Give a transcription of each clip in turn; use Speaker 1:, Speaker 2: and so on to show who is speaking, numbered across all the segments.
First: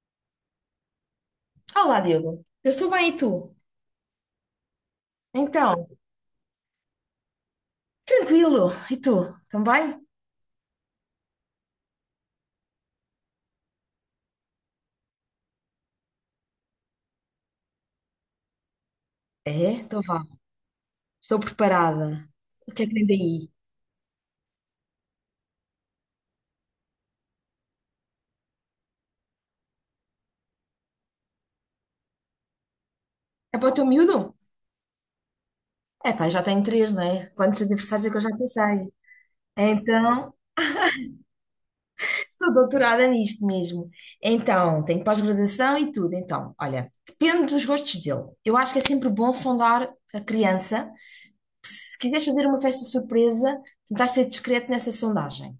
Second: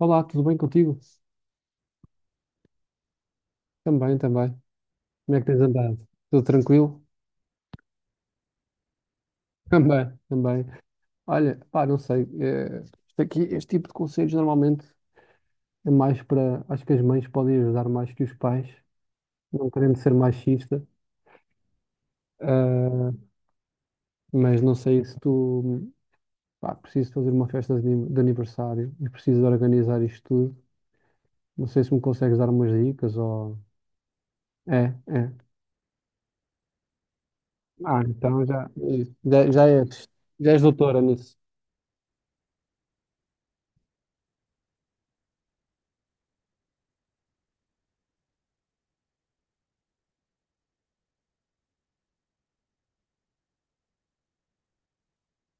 Speaker 1: Olá, tudo bem contigo?
Speaker 2: Olá, Diogo. Eu estou bem, e tu?
Speaker 1: Também, também. Como é que tens
Speaker 2: Então,
Speaker 1: andado? Tudo tranquilo?
Speaker 2: tranquilo. E tu? Também?
Speaker 1: Também, também. Olha, pá, não sei. Isto aqui, este tipo de conselhos normalmente é mais para. Acho que as mães podem ajudar mais que os pais, não
Speaker 2: É,
Speaker 1: querendo
Speaker 2: então
Speaker 1: ser
Speaker 2: vá.
Speaker 1: machista.
Speaker 2: Estou preparada. O que é que vem
Speaker 1: ah,
Speaker 2: daí?
Speaker 1: mas não sei se tu. Pá, preciso fazer uma festa de aniversário e preciso de organizar isto tudo. Não sei se me consegues dar umas dicas ou.
Speaker 2: É para o teu miúdo?
Speaker 1: É, é.
Speaker 2: É pá, já tenho três, não é? Quantos
Speaker 1: Ah,
Speaker 2: aniversários é que eu já
Speaker 1: então já,
Speaker 2: passei?
Speaker 1: já és,
Speaker 2: Então,
Speaker 1: já és doutora nisso.
Speaker 2: sou doutorada nisto mesmo. Então, tenho pós-graduação e tudo. Então, olha, depende dos gostos dele. Eu acho que é sempre bom sondar a criança. Se quiseres fazer uma festa surpresa, tentar ser discreto nessa sondagem.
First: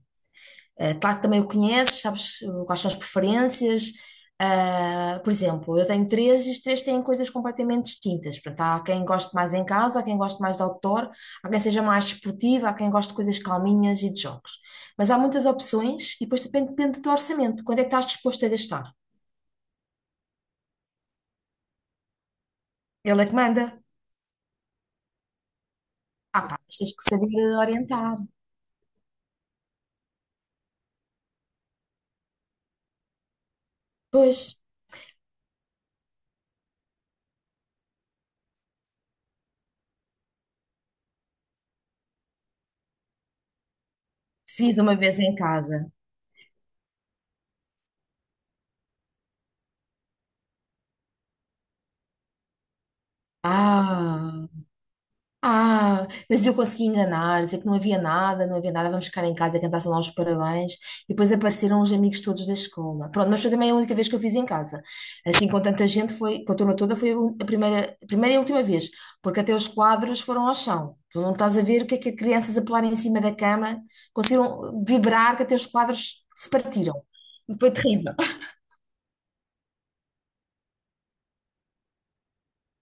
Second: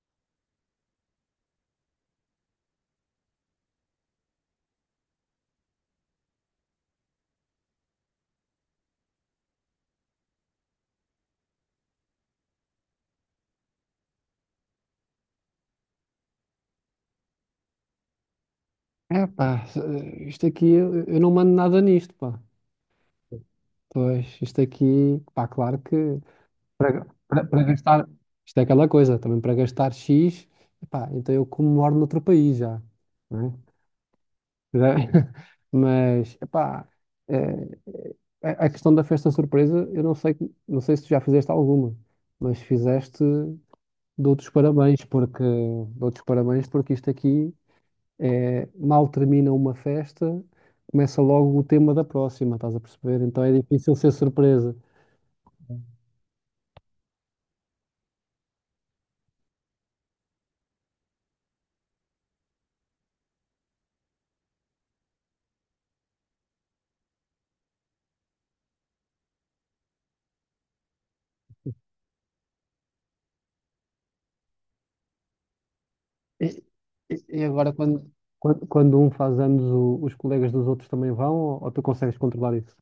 Speaker 2: Claro que também o conheces, sabes quais são as preferências. Ah, por exemplo, eu tenho três e os três têm coisas completamente distintas. Portanto, há quem goste mais em casa, há quem goste mais de outdoor, há quem seja mais esportivo, há quem goste de coisas calminhas e de jogos. Mas há muitas opções e depois depende do teu orçamento. Quando é que estás disposto a gastar?
Speaker 1: É pá, isto aqui eu não mando nada nisto, pá.
Speaker 2: Ele é que manda.
Speaker 1: Pois, isto aqui, pá, claro que
Speaker 2: Ah, pá, mas tens que
Speaker 1: para
Speaker 2: saber
Speaker 1: para gastar,
Speaker 2: orientar.
Speaker 1: isto é aquela coisa, também para gastar X, pá, então eu como moro noutro país já, não é?
Speaker 2: Pois,
Speaker 1: Já- Mas, epá, eh, a questão da festa surpresa, eu não sei, não sei se tu já fizeste alguma, mas fizeste, dou-te os
Speaker 2: fiz uma
Speaker 1: parabéns,
Speaker 2: vez em
Speaker 1: porque
Speaker 2: casa.
Speaker 1: dou-te os parabéns porque isto aqui é, mal termina uma festa, começa logo o tema da próxima, estás a perceber? Então é difícil ser
Speaker 2: Ah!
Speaker 1: surpresa.
Speaker 2: Ah, mas eu consegui enganar, dizer que não havia nada, não havia nada, vamos ficar em casa e cantar só lá os parabéns. E depois apareceram os amigos todos da escola. Pronto, mas foi também a única vez que eu fiz em casa. Assim, com tanta gente, foi, com a turma toda, foi a primeira e última vez, porque até os quadros foram ao chão. Tu não estás a ver o que é que as crianças a pular em cima da cama conseguiram vibrar que até os quadros
Speaker 1: E,
Speaker 2: se partiram.
Speaker 1: e
Speaker 2: Foi
Speaker 1: agora,
Speaker 2: terrível.
Speaker 1: quando um faz anos, os colegas dos outros também vão, ou tu consegues controlar isso?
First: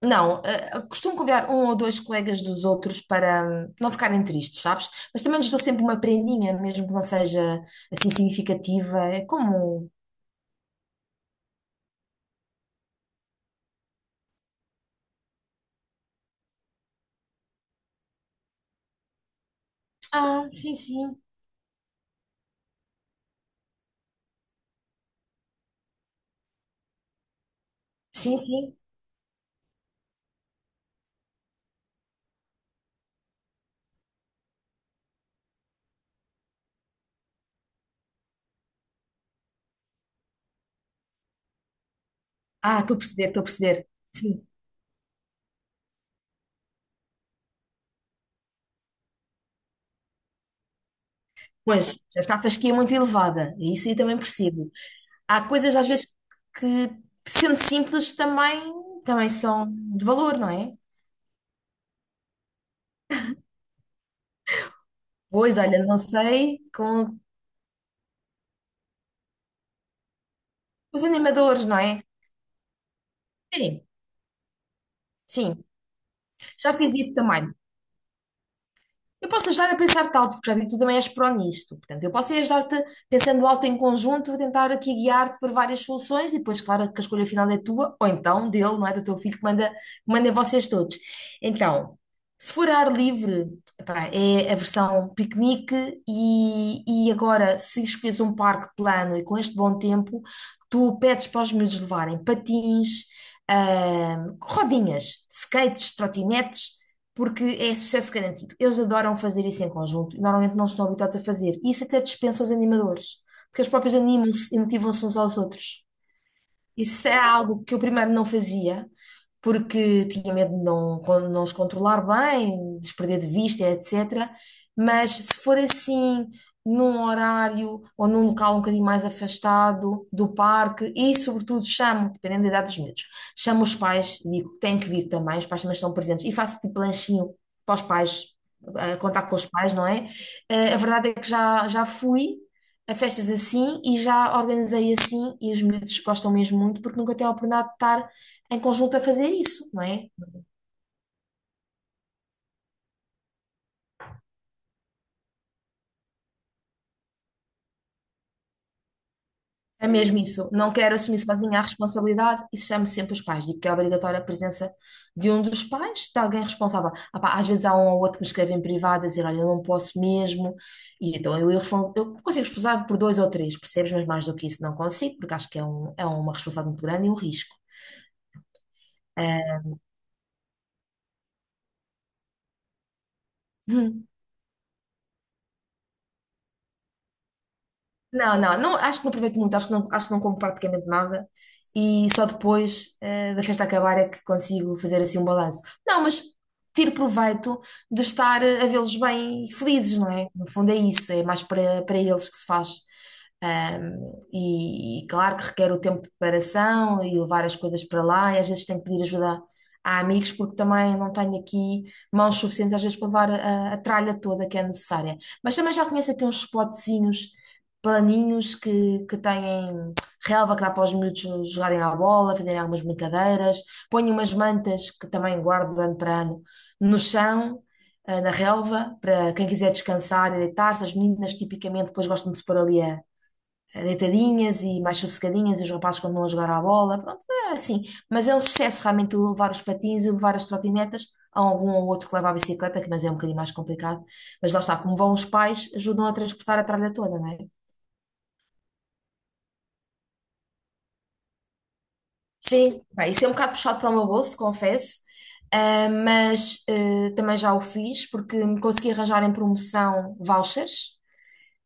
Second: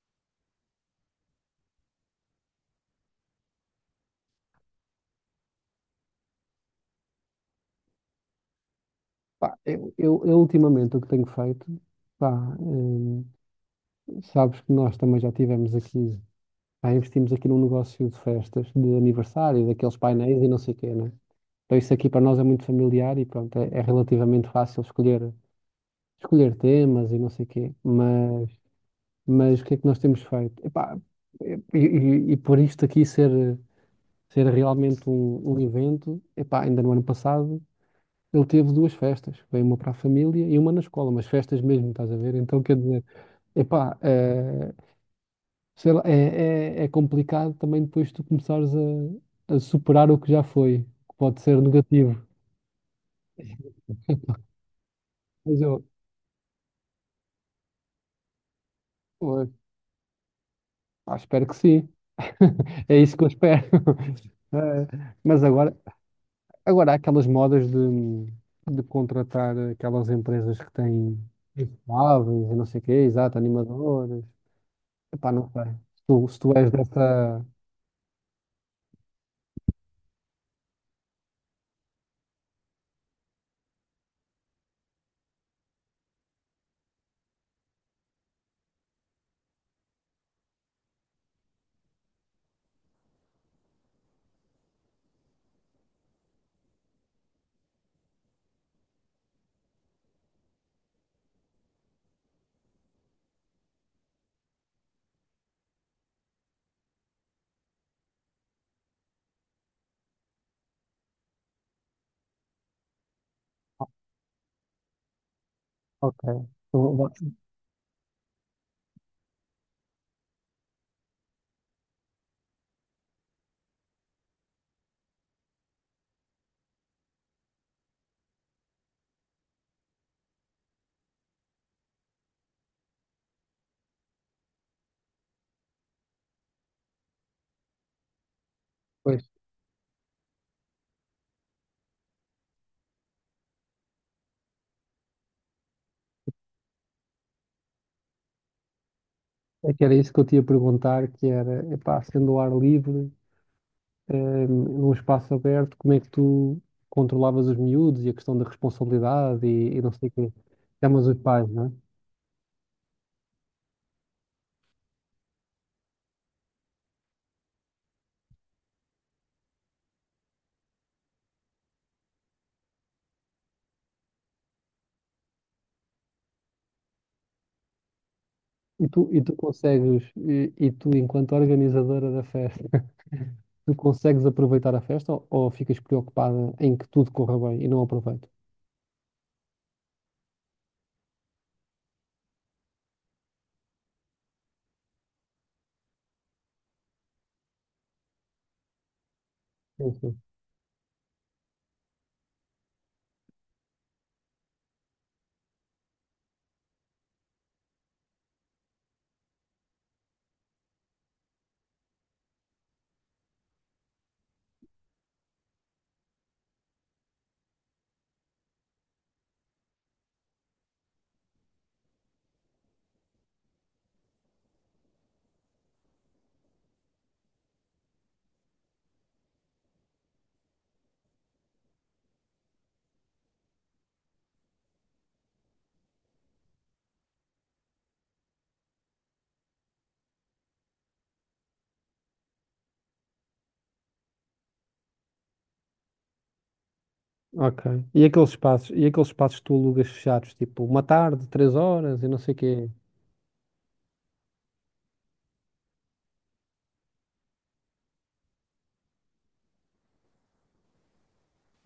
Speaker 2: Não, costumo convidar um ou dois colegas dos outros para não ficarem tristes, sabes? Mas também lhes dou sempre uma prendinha, mesmo que não seja assim significativa. É
Speaker 1: Pá,
Speaker 2: como.
Speaker 1: eu ultimamente o que tenho feito, pá, sabes que nós também já tivemos aqui, pá, investimos aqui num negócio de festas, de aniversário, daqueles painéis
Speaker 2: Ah,
Speaker 1: e não sei
Speaker 2: sim,
Speaker 1: o quê, né?
Speaker 2: sim.
Speaker 1: Então isso aqui para nós é muito familiar e pronto, é, é relativamente fácil escolher escolher temas e não sei o quê,
Speaker 2: Sim, sim.
Speaker 1: mas o que é que nós temos feito? Epá, e por isto aqui ser, ser realmente um, um evento, epá, ainda no ano passado ele teve duas festas, veio uma para a família e uma na escola, mas festas mesmo, estás a ver? Então quer
Speaker 2: Ah, estou a
Speaker 1: dizer,
Speaker 2: perceber, estou a perceber.
Speaker 1: epá,
Speaker 2: Sim.
Speaker 1: sei lá, é complicado também depois tu começares a superar o que já foi, que pode ser
Speaker 2: Pois,
Speaker 1: negativo.
Speaker 2: já está a fasquia muito elevada. E isso aí também percebo. Há
Speaker 1: Mas
Speaker 2: coisas às vezes que, sendo simples, também
Speaker 1: eu,
Speaker 2: são de valor, não é?
Speaker 1: ah, espero que sim. É isso que eu espero. Eh, Mas
Speaker 2: Pois,
Speaker 1: agora,
Speaker 2: olha, não sei,
Speaker 1: agora, há
Speaker 2: com
Speaker 1: aquelas modas de contratar aquelas empresas que
Speaker 2: os
Speaker 1: têm
Speaker 2: animadores, não é?
Speaker 1: infláveis e não sei o quê, exato,
Speaker 2: Sim,
Speaker 1: animadores. Epá, não
Speaker 2: sim.
Speaker 1: sei. Se tu, se tu és
Speaker 2: Já fiz isso
Speaker 1: dessa.
Speaker 2: também. Eu posso ajudar a pensar-te alto, porque já vi que tu também és pró nisto. Portanto, eu posso é ajudar-te pensando alto em conjunto, vou tentar aqui guiar-te para várias soluções e depois, claro, que a escolha final é tua, ou então dele, não é? Do teu filho que manda em vocês todos. Então, se for ar livre, epá, é a versão piquenique e agora, se escolhes um parque plano e com este bom tempo, tu pedes para os miúdos levarem patins, rodinhas, skates, trotinetes porque é sucesso garantido. Eles adoram fazer isso em conjunto e normalmente não estão habituados a fazer. E isso até dispensa os animadores, porque eles próprios animam-se e motivam-se uns aos outros.
Speaker 1: Ok. Então, vá,
Speaker 2: Isso é algo que eu primeiro não fazia, porque tinha medo de não, não os controlar bem, desprender de vista, etc. Mas se for assim, num horário ou num local um bocadinho mais afastado do parque, e sobretudo chamo, dependendo da idade dos miúdos, chamo os pais, e digo que têm que vir também, os pais também estão presentes, e faço tipo lanchinho para os pais, a
Speaker 1: pois,
Speaker 2: contar com os pais, não é? A verdade é que já fui a festas assim e já organizei assim e os miúdos gostam mesmo muito porque nunca têm a oportunidade de estar em conjunto a fazer isso,
Speaker 1: é
Speaker 2: não
Speaker 1: que era
Speaker 2: é?
Speaker 1: isso que eu te ia perguntar, que era, epá, sendo ao ar livre, num espaço aberto, como é que tu controlavas os miúdos e a questão da responsabilidade e
Speaker 2: É
Speaker 1: não sei o
Speaker 2: mesmo
Speaker 1: quê.
Speaker 2: isso. Não quero
Speaker 1: Chamas os
Speaker 2: assumir
Speaker 1: pais,
Speaker 2: sozinha a
Speaker 1: não é?
Speaker 2: responsabilidade e chamo sempre os pais. Digo que é obrigatória a presença de um dos pais, de alguém responsável. Ah pá, às vezes há um ou outro que me escreve em privado a dizer, olha, eu não posso mesmo. E então eu, respondo, eu consigo responsabilizar por dois ou três, percebes? Mas mais do que isso não consigo, porque acho que é, um, é uma responsabilidade muito grande e um risco.
Speaker 1: E tu consegues, e tu, enquanto organizadora da festa, tu consegues aproveitar a festa ou ficas preocupada em que tudo corra bem e não aproveitas?
Speaker 2: Não, não, não, acho que não aproveito muito, acho que não como praticamente nada e só depois da festa acabar é que consigo fazer assim um balanço. Não, mas tiro proveito de estar a vê-los bem e
Speaker 1: Sim,
Speaker 2: felizes, não
Speaker 1: sim.
Speaker 2: é? No fundo é isso, é mais para eles que se faz. E claro que requer o tempo de preparação e levar as coisas para lá, e às vezes tenho que pedir ajuda a amigos, porque também não tenho aqui mãos suficientes às vezes para levar a tralha toda que é necessária. Mas também já conheço aqui uns spotzinhos planinhos que têm relva que dá para os miúdos jogarem à bola, fazerem algumas brincadeiras, ponho umas mantas que também guardo de ano para ano no chão, na relva, para quem quiser descansar e deitar-se. As meninas tipicamente depois gostam de se pôr ali a deitadinhas e mais sossegadinhas, e os rapazes continuam a jogar à bola, pronto, é assim. Mas é um sucesso realmente o levar os patins e o levar as trotinetas. Há algum ou outro que leva a bicicleta, que mas é um bocadinho mais complicado. Mas lá está, como vão os pais, ajudam a transportar a tralha toda, não é?
Speaker 1: Ok. E aqueles espaços que tu alugas fechados, tipo uma tarde, três horas e não sei o quê,
Speaker 2: Sim, pá, isso é um bocado puxado para o meu bolso, confesso, ah, mas também já o fiz porque me consegui arranjar em promoção vouchers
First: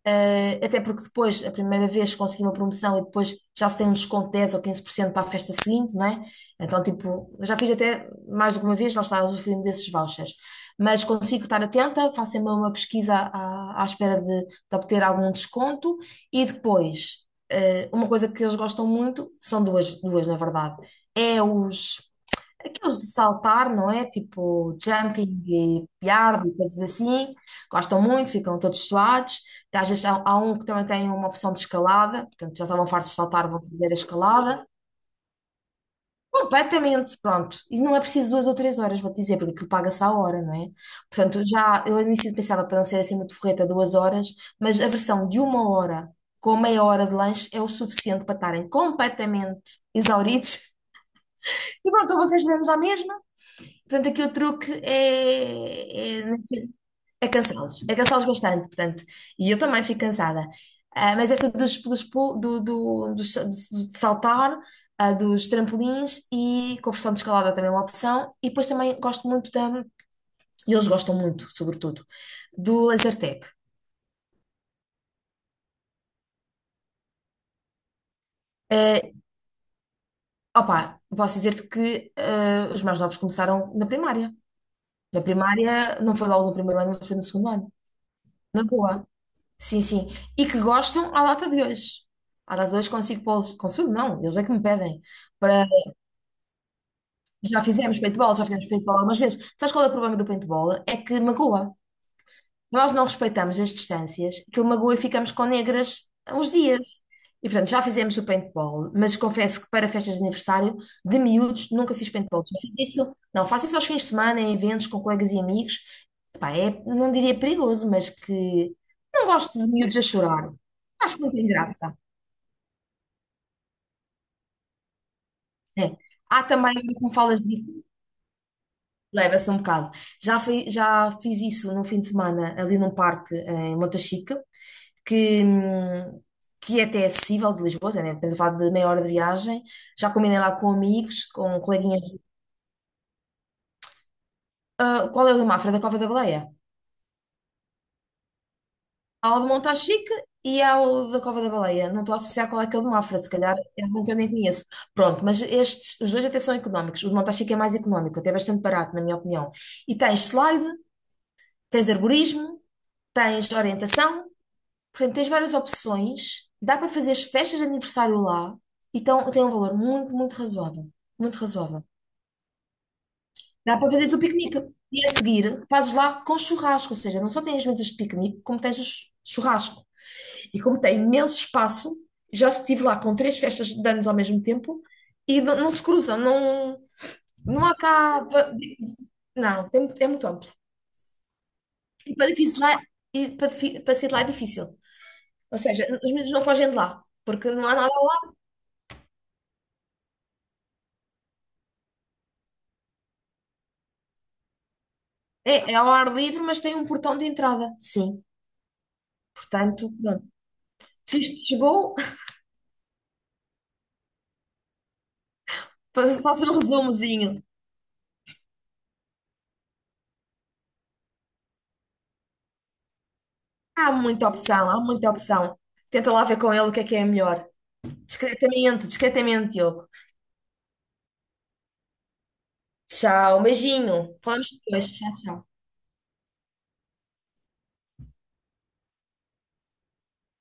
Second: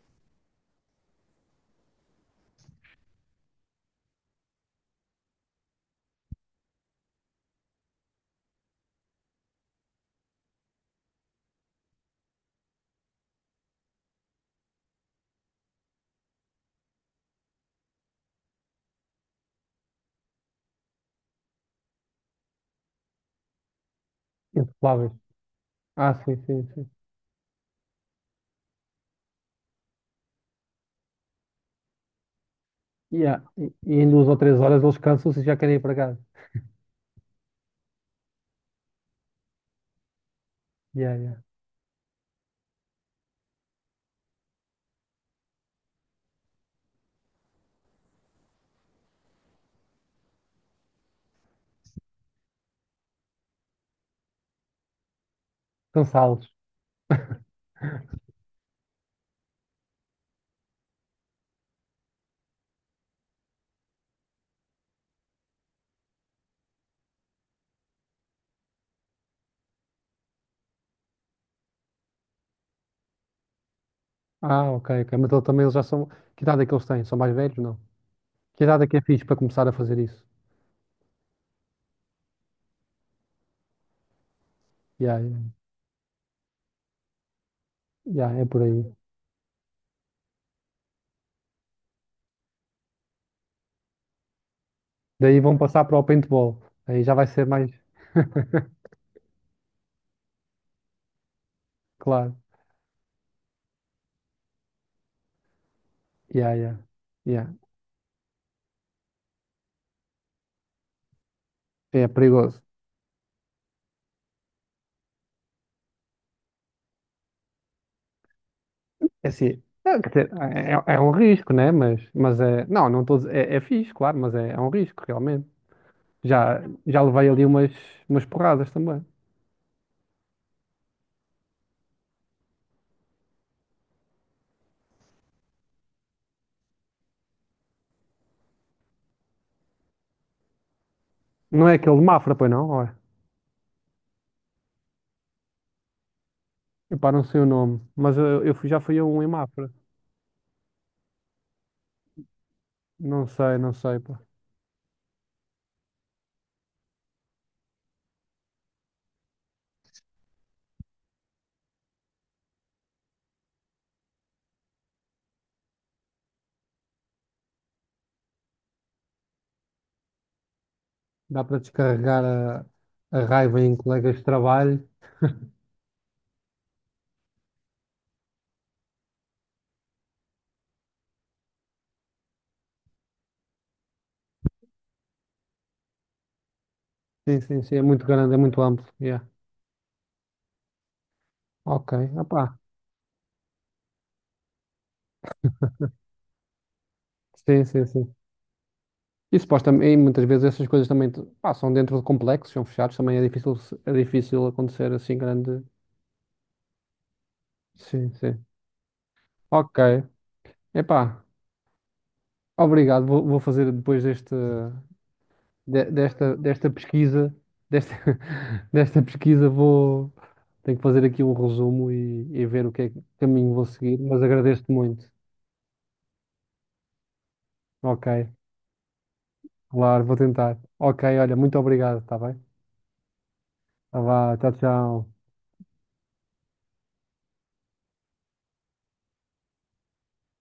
Speaker 2: até porque depois, a primeira vez consegui uma promoção e depois já se tem um desconto de 10 ou 15% para a festa seguinte, não é? Então, tipo, eu já fiz até mais do que uma vez, lá está, usufruindo desses vouchers. Mas consigo estar atenta, faço sempre uma pesquisa à, à espera de obter algum desconto e depois, uma coisa que eles gostam muito, são duas, duas na verdade, é os aqueles de saltar, não é? Tipo
Speaker 1: insupeláveis.
Speaker 2: jumping e
Speaker 1: Ah, sim,
Speaker 2: yard e
Speaker 1: sim,
Speaker 2: coisas
Speaker 1: sim.
Speaker 2: assim. Gostam muito, ficam todos suados. Às vezes há um que também tem uma opção de escalada, portanto já estavam fartos de
Speaker 1: Yeah.
Speaker 2: saltar, vão fazer a
Speaker 1: E em duas ou três
Speaker 2: escalada.
Speaker 1: horas eles cansam-se e já querem ir para casa.
Speaker 2: Completamente, pronto. E não é preciso 2 ou 3 horas, vou-te dizer, porque aquilo paga-se à hora, não é?
Speaker 1: Yeah, yeah.
Speaker 2: Portanto, já, eu ao início pensava para não ser assim muito forreta, 2 horas, mas a versão de uma hora com meia hora de lanche é o suficiente para estarem completamente exauridos. E pronto, eu vou fazer à mesma. Portanto, aqui o truque é, é,
Speaker 1: Cansá-los.
Speaker 2: é cansá-los bastante, portanto. E eu também fico cansada. Ah, mas essa dos, dos, pul- do, do, dos- do- saltar, ah, dos trampolins e conversão de escalada também é uma opção. E depois também gosto muito da, e eles gostam muito, sobretudo, do laser tag.
Speaker 1: Ah, ok, ok. Mas eles também eles já são. Que idade é que eles têm? São mais velhos? Não. Que idade é que é
Speaker 2: Eh,
Speaker 1: fixe para começar a fazer isso?
Speaker 2: Opa, posso dizer-te que os mais novos começaram na primária.
Speaker 1: Yeah,
Speaker 2: Na
Speaker 1: yeah.
Speaker 2: primária, não foi logo no primeiro ano, mas foi no segundo ano.
Speaker 1: Yeah, é por
Speaker 2: Na
Speaker 1: aí.
Speaker 2: boa. Sim, sim. E que gostam à data de hoje. À data de hoje consigo pô-los. Consigo, não, eles é que me pedem.
Speaker 1: Daí vão
Speaker 2: Para...
Speaker 1: passar para o paintball. Aí já vai ser mais.
Speaker 2: Já fizemos paintball algumas vezes. Sabes qual é o problema do paintball? É que magoa,
Speaker 1: Claro.
Speaker 2: nós não respeitamos as distâncias, que o magoa e ficamos com negras uns
Speaker 1: Yeah, yeah.
Speaker 2: dias.
Speaker 1: Yeah.
Speaker 2: E portanto, já fizemos o paintball, mas confesso que para festas de aniversário, de miúdos, nunca
Speaker 1: É
Speaker 2: fiz paintball. Já
Speaker 1: perigoso.
Speaker 2: fiz isso, não, faço isso aos fins de semana, em eventos com colegas e amigos. Epá, é, não diria perigoso, mas que não
Speaker 1: É
Speaker 2: gosto
Speaker 1: assim.
Speaker 2: de miúdos
Speaker 1: É,
Speaker 2: a
Speaker 1: quer dizer,
Speaker 2: chorar.
Speaker 1: é um
Speaker 2: Acho que não tem
Speaker 1: risco, né?
Speaker 2: graça.
Speaker 1: Mas é. Não, não estou. É, é fixe, claro, mas é, é um risco, realmente.
Speaker 2: É. Há
Speaker 1: Já,
Speaker 2: também,
Speaker 1: já
Speaker 2: como
Speaker 1: levei
Speaker 2: falas
Speaker 1: ali umas,
Speaker 2: disso,
Speaker 1: umas porradas também.
Speaker 2: leva-se um bocado. Já fiz isso num fim de semana ali num parque em Montachique que, hum, que até é até acessível de Lisboa, né? Estamos a falar de meia hora de viagem. Já combinei lá com amigos, com
Speaker 1: Não é aquele
Speaker 2: coleguinhas.
Speaker 1: de Mafra, pois não? Olha.
Speaker 2: Ah, qual é o de Mafra? Da Cova da Baleia?
Speaker 1: Epá, não sei o nome. Mas eu, já fui a um em
Speaker 2: Há o de
Speaker 1: Mafra.
Speaker 2: Montachique e há o da Cova da Baleia. Não estou a associar qual é que é o de Mafra,
Speaker 1: Não
Speaker 2: se calhar
Speaker 1: sei, não
Speaker 2: é
Speaker 1: sei,
Speaker 2: algum que eu
Speaker 1: pá.
Speaker 2: nem conheço. Pronto, mas estes, os dois até são económicos. O de Montachique é mais económico, até bastante barato, na minha opinião. E tens slide, tens arborismo, tens orientação. Portanto, tens várias opções, dá para fazer as festas de aniversário lá, então tem um valor muito, muito razoável. Muito
Speaker 1: Dá para
Speaker 2: razoável.
Speaker 1: descarregar a raiva em
Speaker 2: Dá para fazeres
Speaker 1: colegas
Speaker 2: o
Speaker 1: de
Speaker 2: piquenique.
Speaker 1: trabalho.
Speaker 2: E a seguir, fazes lá com churrasco, ou seja, não só tens as mesas de piquenique, como tens o churrasco. E como tem imenso espaço, já estive lá com três festas de anos ao mesmo tempo e não, não se cruzam, não,
Speaker 1: Sim, sim,
Speaker 2: não há
Speaker 1: sim. É muito
Speaker 2: cá.
Speaker 1: grande, é muito amplo. Yeah.
Speaker 2: Não, é muito amplo.
Speaker 1: Ok.
Speaker 2: E para,
Speaker 1: Epá.
Speaker 2: difícil lá, e para, difi- para sair de lá é difícil. Ou seja, os miúdos não fogem de lá, porque
Speaker 1: Sim,
Speaker 2: não há
Speaker 1: sim,
Speaker 2: nada.
Speaker 1: sim. E supostamente, e muitas vezes essas coisas também pá, são dentro de complexos, são fechados, também é difícil, é difícil acontecer assim grande.
Speaker 2: É, é ao ar livre, mas tem um portão de entrada.
Speaker 1: Sim,
Speaker 2: Sim.
Speaker 1: sim. Ok.
Speaker 2: Portanto, pronto. Se
Speaker 1: Epá,
Speaker 2: isto te chegou,
Speaker 1: obrigado. Vou, vou fazer depois deste, desta,
Speaker 2: faça um
Speaker 1: desta pesquisa,
Speaker 2: resumozinho.
Speaker 1: desta, desta pesquisa vou, tenho que fazer aqui um resumo e ver o que é que caminho vou
Speaker 2: Há
Speaker 1: seguir, mas
Speaker 2: muita
Speaker 1: agradeço-te
Speaker 2: opção, há
Speaker 1: muito.
Speaker 2: muita opção. Tenta lá ver com ele o que é melhor.
Speaker 1: Ok,
Speaker 2: Discretamente, discretamente, Diogo.
Speaker 1: claro, vou tentar. Ok, olha, muito obrigado, está bem?
Speaker 2: Tchau,
Speaker 1: Tá
Speaker 2: beijinho.
Speaker 1: vá,
Speaker 2: Falamos
Speaker 1: tchau,
Speaker 2: depois. Tchau,
Speaker 1: tchau.
Speaker 2: tchau.